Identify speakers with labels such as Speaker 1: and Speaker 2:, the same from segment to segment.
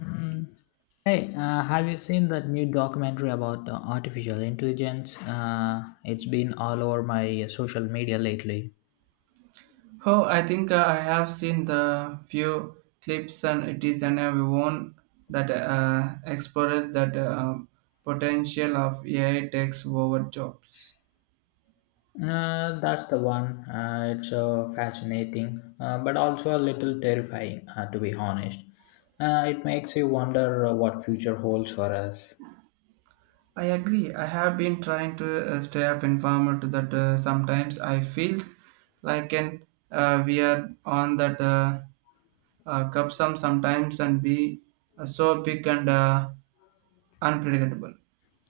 Speaker 1: Mm. Hey, have you seen that new documentary about artificial intelligence? It's been all over my social media lately.
Speaker 2: Oh, I think I have seen the few clips, and it is an everyone that explores that potential of AI takes over jobs.
Speaker 1: That's the one. It's fascinating, but also a little terrifying, to be honest. It makes you wonder what future holds for us.
Speaker 2: I agree. I have been trying to stay up informed to that. Sometimes I feels like an we are on that cupsum sometimes and be so big and unpredictable.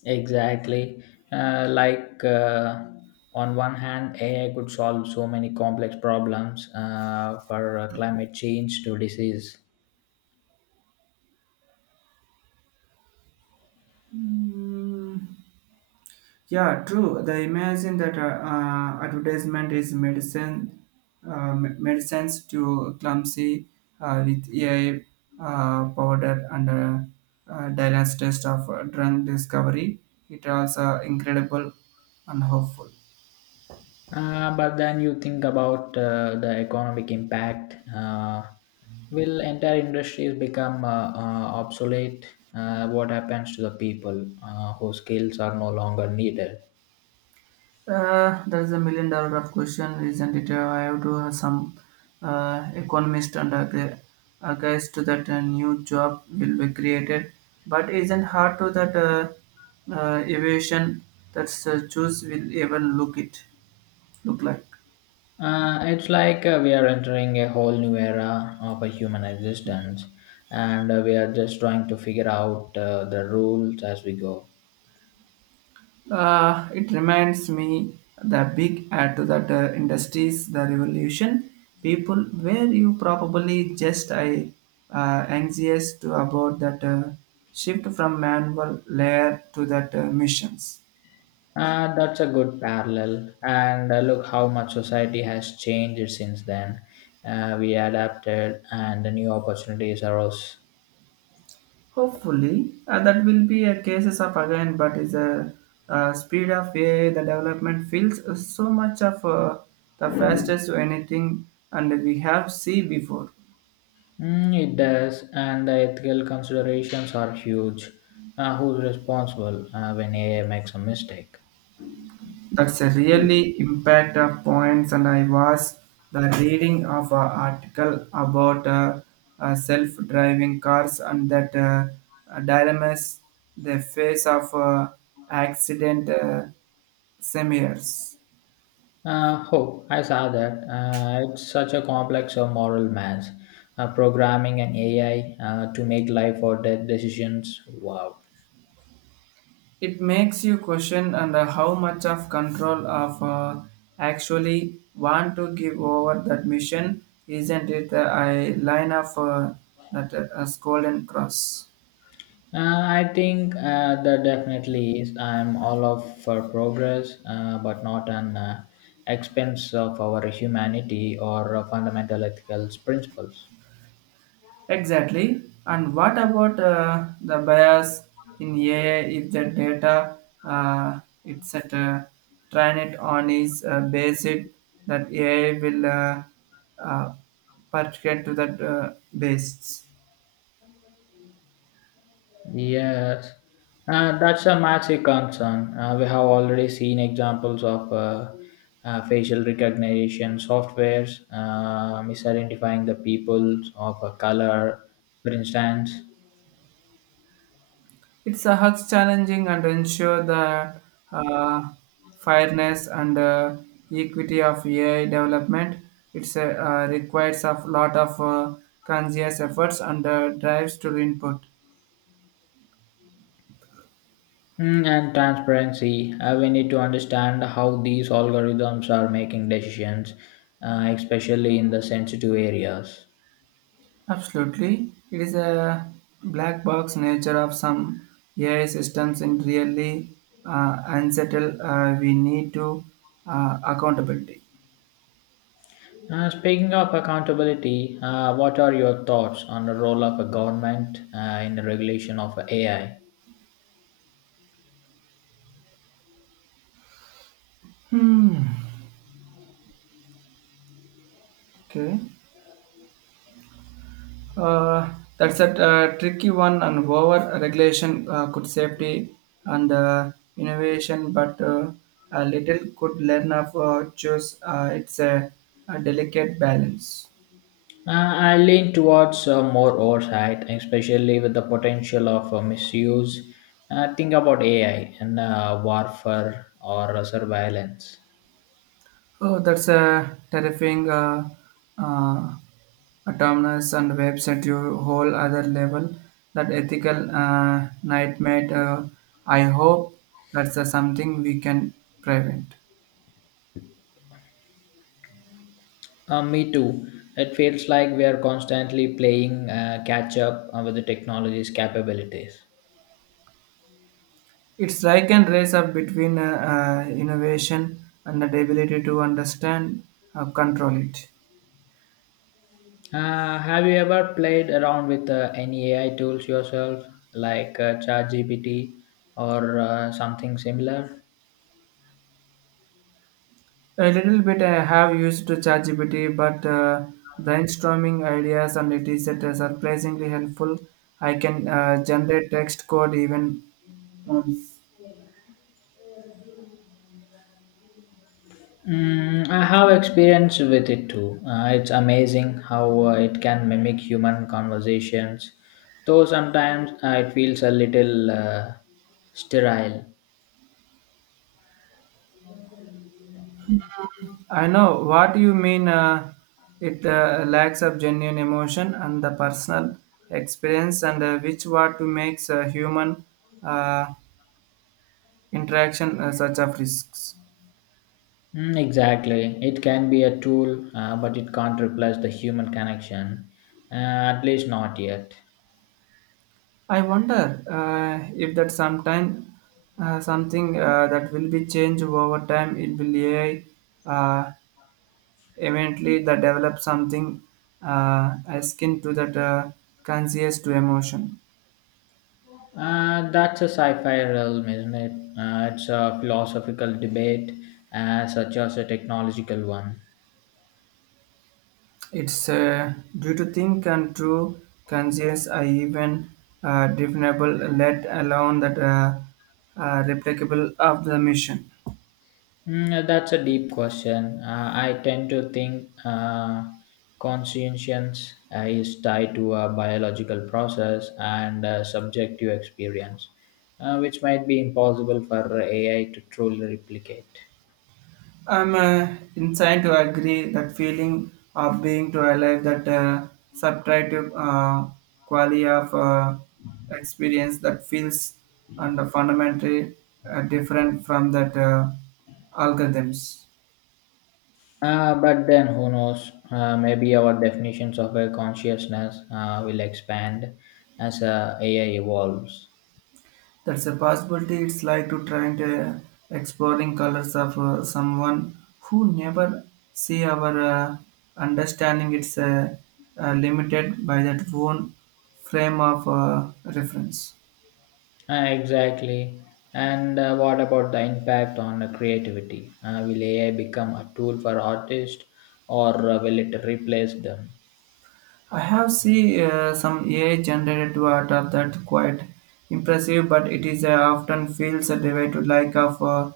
Speaker 1: Exactly. Uh, like uh, on one hand, AI could solve so many complex problems, for climate change to disease.
Speaker 2: Yeah, true. The imagine that advertisement is medicine, medicines to clumsy with AI powder and Dylan's test of drug discovery. It also incredible and hopeful.
Speaker 1: But then you think about the economic impact. Will entire industries become obsolete? What happens to the people whose skills are no longer needed?
Speaker 2: That's a million dollar of question, isn't it? I have to have some economist and a to that a new job will be created, but isn't hard to that evasion that choose will even look like.
Speaker 1: It's like we are entering a whole new era of a human existence, and we are just trying to figure out the rules as we go.
Speaker 2: It reminds me the big ad to that industries, the revolution. People were you probably just I anxious to about that shift from manual layer to that missions.
Speaker 1: That's a good parallel. And look how much society has changed since then. We adapted, and the new opportunities arose.
Speaker 2: Hopefully, that will be a cases of again, but is a speed of AI, the development feels so much of the fastest to anything, and we have see before.
Speaker 1: Mm, it does, and the ethical considerations are huge. Who's responsible when AI makes a mistake?
Speaker 2: That's a really impact of points, and I was the reading of an article about self-driving cars and that dilemmas the face of accident seminars.
Speaker 1: Oh, I saw that. It's such a complex of moral mass. Programming an AI to make life or death decisions. Wow.
Speaker 2: It makes you question and how much of control of actually want to give over that mission. Isn't it a line of that a golden cross?
Speaker 1: I think that definitely is. I'm all of for progress, but not an expense of our humanity or fundamental ethical principles.
Speaker 2: Exactly. And what about the bias in AI if the data it's at trained on is based that AI will uh, particular to that basis.
Speaker 1: Yes, that's a massive concern. We have already seen examples of facial recognition softwares misidentifying the people of a color, for instance.
Speaker 2: It's a huge challenging and ensure the uh, fairness and equity of AI development. It's a requires a lot of conscious efforts and drives to input.
Speaker 1: Mm, and transparency. We need to understand how these algorithms are making decisions, especially in the sensitive areas.
Speaker 2: Absolutely. It is a black box nature of some AI systems and really unsettled. We need to accountability.
Speaker 1: Speaking of accountability, what are your thoughts on the role of a government in the regulation of AI?
Speaker 2: Hmm. Okay. Uh, that's a tricky one and over regulation could safety and innovation, but a little could learn of choose. It's a delicate balance.
Speaker 1: I lean towards more oversight, especially with the potential of misuse. Think about AI and warfare or surveillance.
Speaker 2: Oh, that's a terrifying uh, autonomous and website to whole other level. That ethical nightmare. I hope that's something we can prevent.
Speaker 1: Me too. It feels like we are constantly playing catch up with the technology's capabilities.
Speaker 2: It's like a race up between innovation and the ability to understand, control it.
Speaker 1: Have you ever played around with any AI tools yourself, like ChatGPT or something similar?
Speaker 2: A little bit I have used ChatGPT, but brainstorming ideas and it is surprisingly helpful. I can generate text code even. Um,
Speaker 1: Mm, I have experience with it too. It's amazing how it can mimic human conversations, though sometimes it feels a little sterile.
Speaker 2: I know what you mean. It lacks of genuine emotion and the personal experience, and which what makes a human uh, interaction such of risks.
Speaker 1: Mm, exactly. It can be a tool, but it can't replace the human connection, at least not yet.
Speaker 2: I wonder if that sometime something that will be changed over time. It will AI uh, eventually that develop something akin to that conscious to emotion.
Speaker 1: That's a sci fi realm, isn't it? It's a philosophical debate, such as a technological one.
Speaker 2: It's due to think and true conscious I even definable let alone that replicable of the mission.
Speaker 1: Mm, that's a deep question. I tend to think conscience is tied to a biological process and a subjective experience, which might be impossible for AI to truly replicate.
Speaker 2: I'm inclined to agree that feeling of being to alive, that subtractive quality of experience that feels and fundamentally different from that algorithms.
Speaker 1: But then who knows? Maybe our definitions of a consciousness will expand as AI evolves.
Speaker 2: That's a possibility. It's like to trying to exploring colors of someone who never see our understanding. It's limited by that own frame of reference.
Speaker 1: Exactly. And what about the impact on creativity? Will AI become a tool for artists or will it replace them?
Speaker 2: I have seen some AI generated water that quite impressive, but it is often feels a derivative like of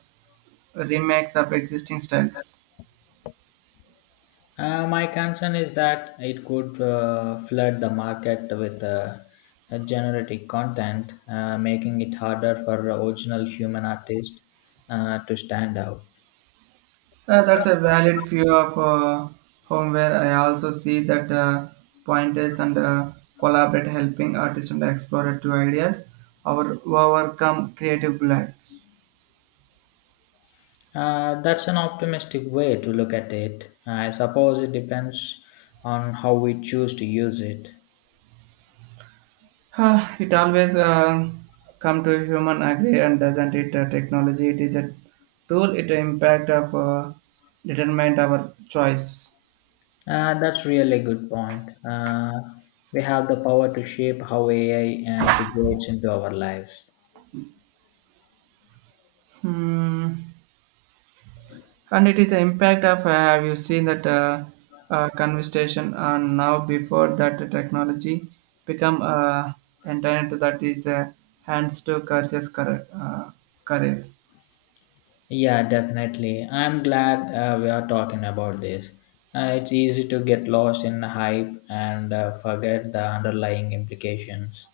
Speaker 2: remakes of existing styles.
Speaker 1: My concern is that it could flood the market with generic content, making it harder for original human artists to stand out.
Speaker 2: That's a valid view of homeware. I also see that pointers and collaborate helping artists and explore two ideas or overcome creative blocks.
Speaker 1: That's an optimistic way to look at it. I suppose it depends on how we choose to use it.
Speaker 2: Ah, it always come to human agree and doesn't it technology it is a tool it impact of determine our choice.
Speaker 1: That's really good point. We have the power to shape how AI integrates into our lives.
Speaker 2: Hmm. And it is an impact of have you seen that conversation on now before that the technology become internet that is hands to curses career.
Speaker 1: Yeah, definitely. I'm glad we are talking about this. It's easy to get lost in the hype and forget the underlying implications.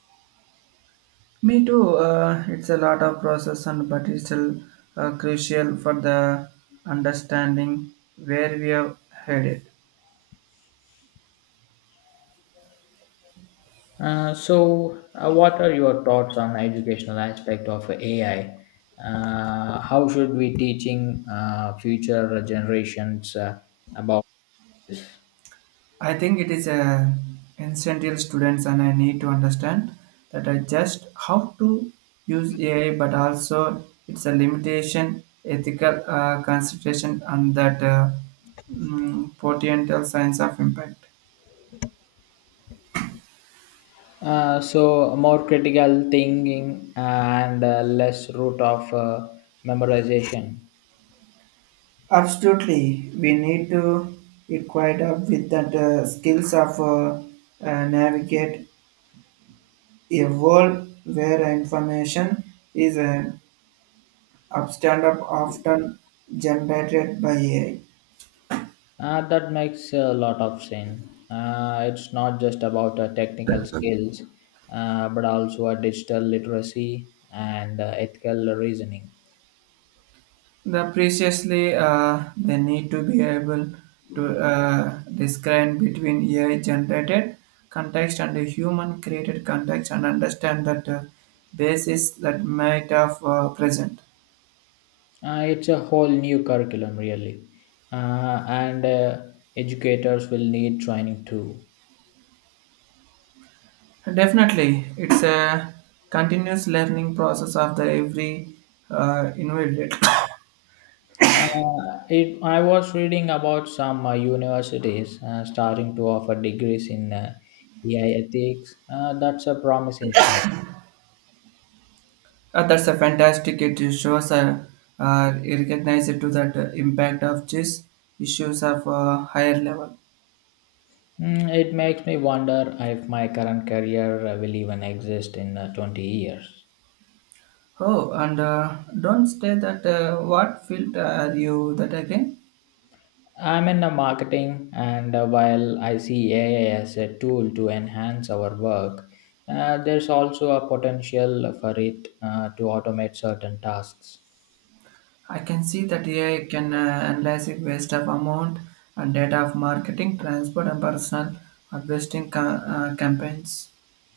Speaker 2: Me too. It's a lot of process and but it's still crucial for the understanding where we are headed.
Speaker 1: So, what are your thoughts on educational aspect of AI? How should we teaching future generations about this?
Speaker 2: I think it is a essential students and I need to understand that I just how to use AI, but also it's a limitation, ethical consideration, and that potential science of impact.
Speaker 1: So, more critical thinking and less route of memorization.
Speaker 2: Absolutely, we need to equate up with the skills of navigate a world where information is an upstand up often generated by AI.
Speaker 1: That makes a lot of sense. It's not just about technical skills, but also digital literacy and ethical reasoning.
Speaker 2: The previously they need to be able to discern between AI generated context and the human created context and understand that basis that might have present.
Speaker 1: It's a whole new curriculum, really. And educators will need training too.
Speaker 2: Definitely, it's a continuous learning process of the every invalid.
Speaker 1: Uh, I was reading about some universities starting to offer degrees in AI ethics. That's a promising sign.
Speaker 2: That's a fantastic. It shows a recognize to that impact of these issues of higher level.
Speaker 1: Mm, it makes me wonder if my current career will even exist in 20 years.
Speaker 2: Oh, and don't say that. What field are you that again?
Speaker 1: I'm in a marketing, and while I see AI as a tool to enhance our work, there's also a potential for it to automate certain tasks.
Speaker 2: I can see that AI can analyze it waste of amount and data of marketing, transport, and personal harvesting campaigns.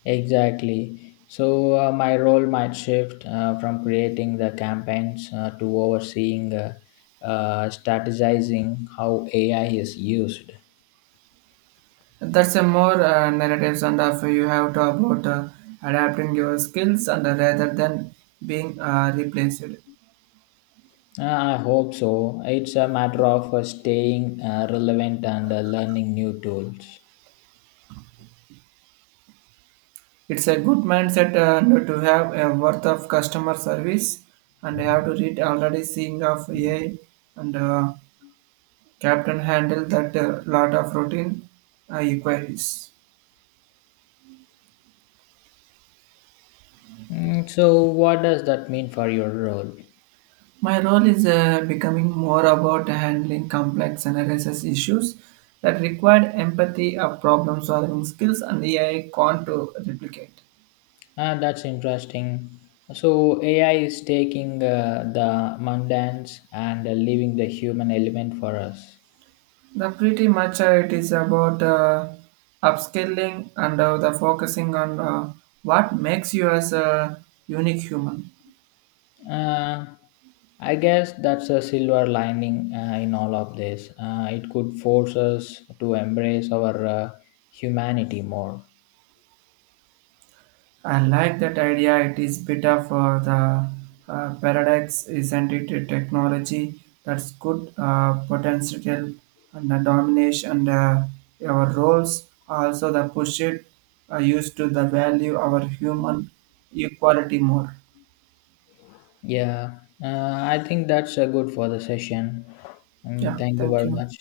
Speaker 1: Exactly. So, my role might shift from creating the campaigns to overseeing, strategizing how AI is used.
Speaker 2: That's a more narratives and of you have to about adapting your skills and rather than being replaced.
Speaker 1: I hope so. It's a matter of staying relevant and learning new tools.
Speaker 2: It's a good mindset no, to have a worth of customer service and you have to read already seeing of AI and captain handle that lot of routine inquiries.
Speaker 1: Mm, so what does that mean for your role?
Speaker 2: My role is becoming more about handling complex and analysis issues that require empathy or problem solving skills and AI can't to replicate.
Speaker 1: Ah, that's interesting. So AI is taking the mundane and leaving the human element for us.
Speaker 2: The pretty much it is about upscaling and the focusing on what makes you as a unique human.
Speaker 1: Uh, I guess that's a silver lining in all of this. It could force us to embrace our humanity more.
Speaker 2: I like that idea. It is better for the paradox, isn't it? A technology that's good potential and the domination and our roles. Also, the push it used to the value our human equality more.
Speaker 1: Yeah, uh, I think that's good for the session.
Speaker 2: Yeah,
Speaker 1: Thank you
Speaker 2: thank
Speaker 1: very
Speaker 2: you.
Speaker 1: much.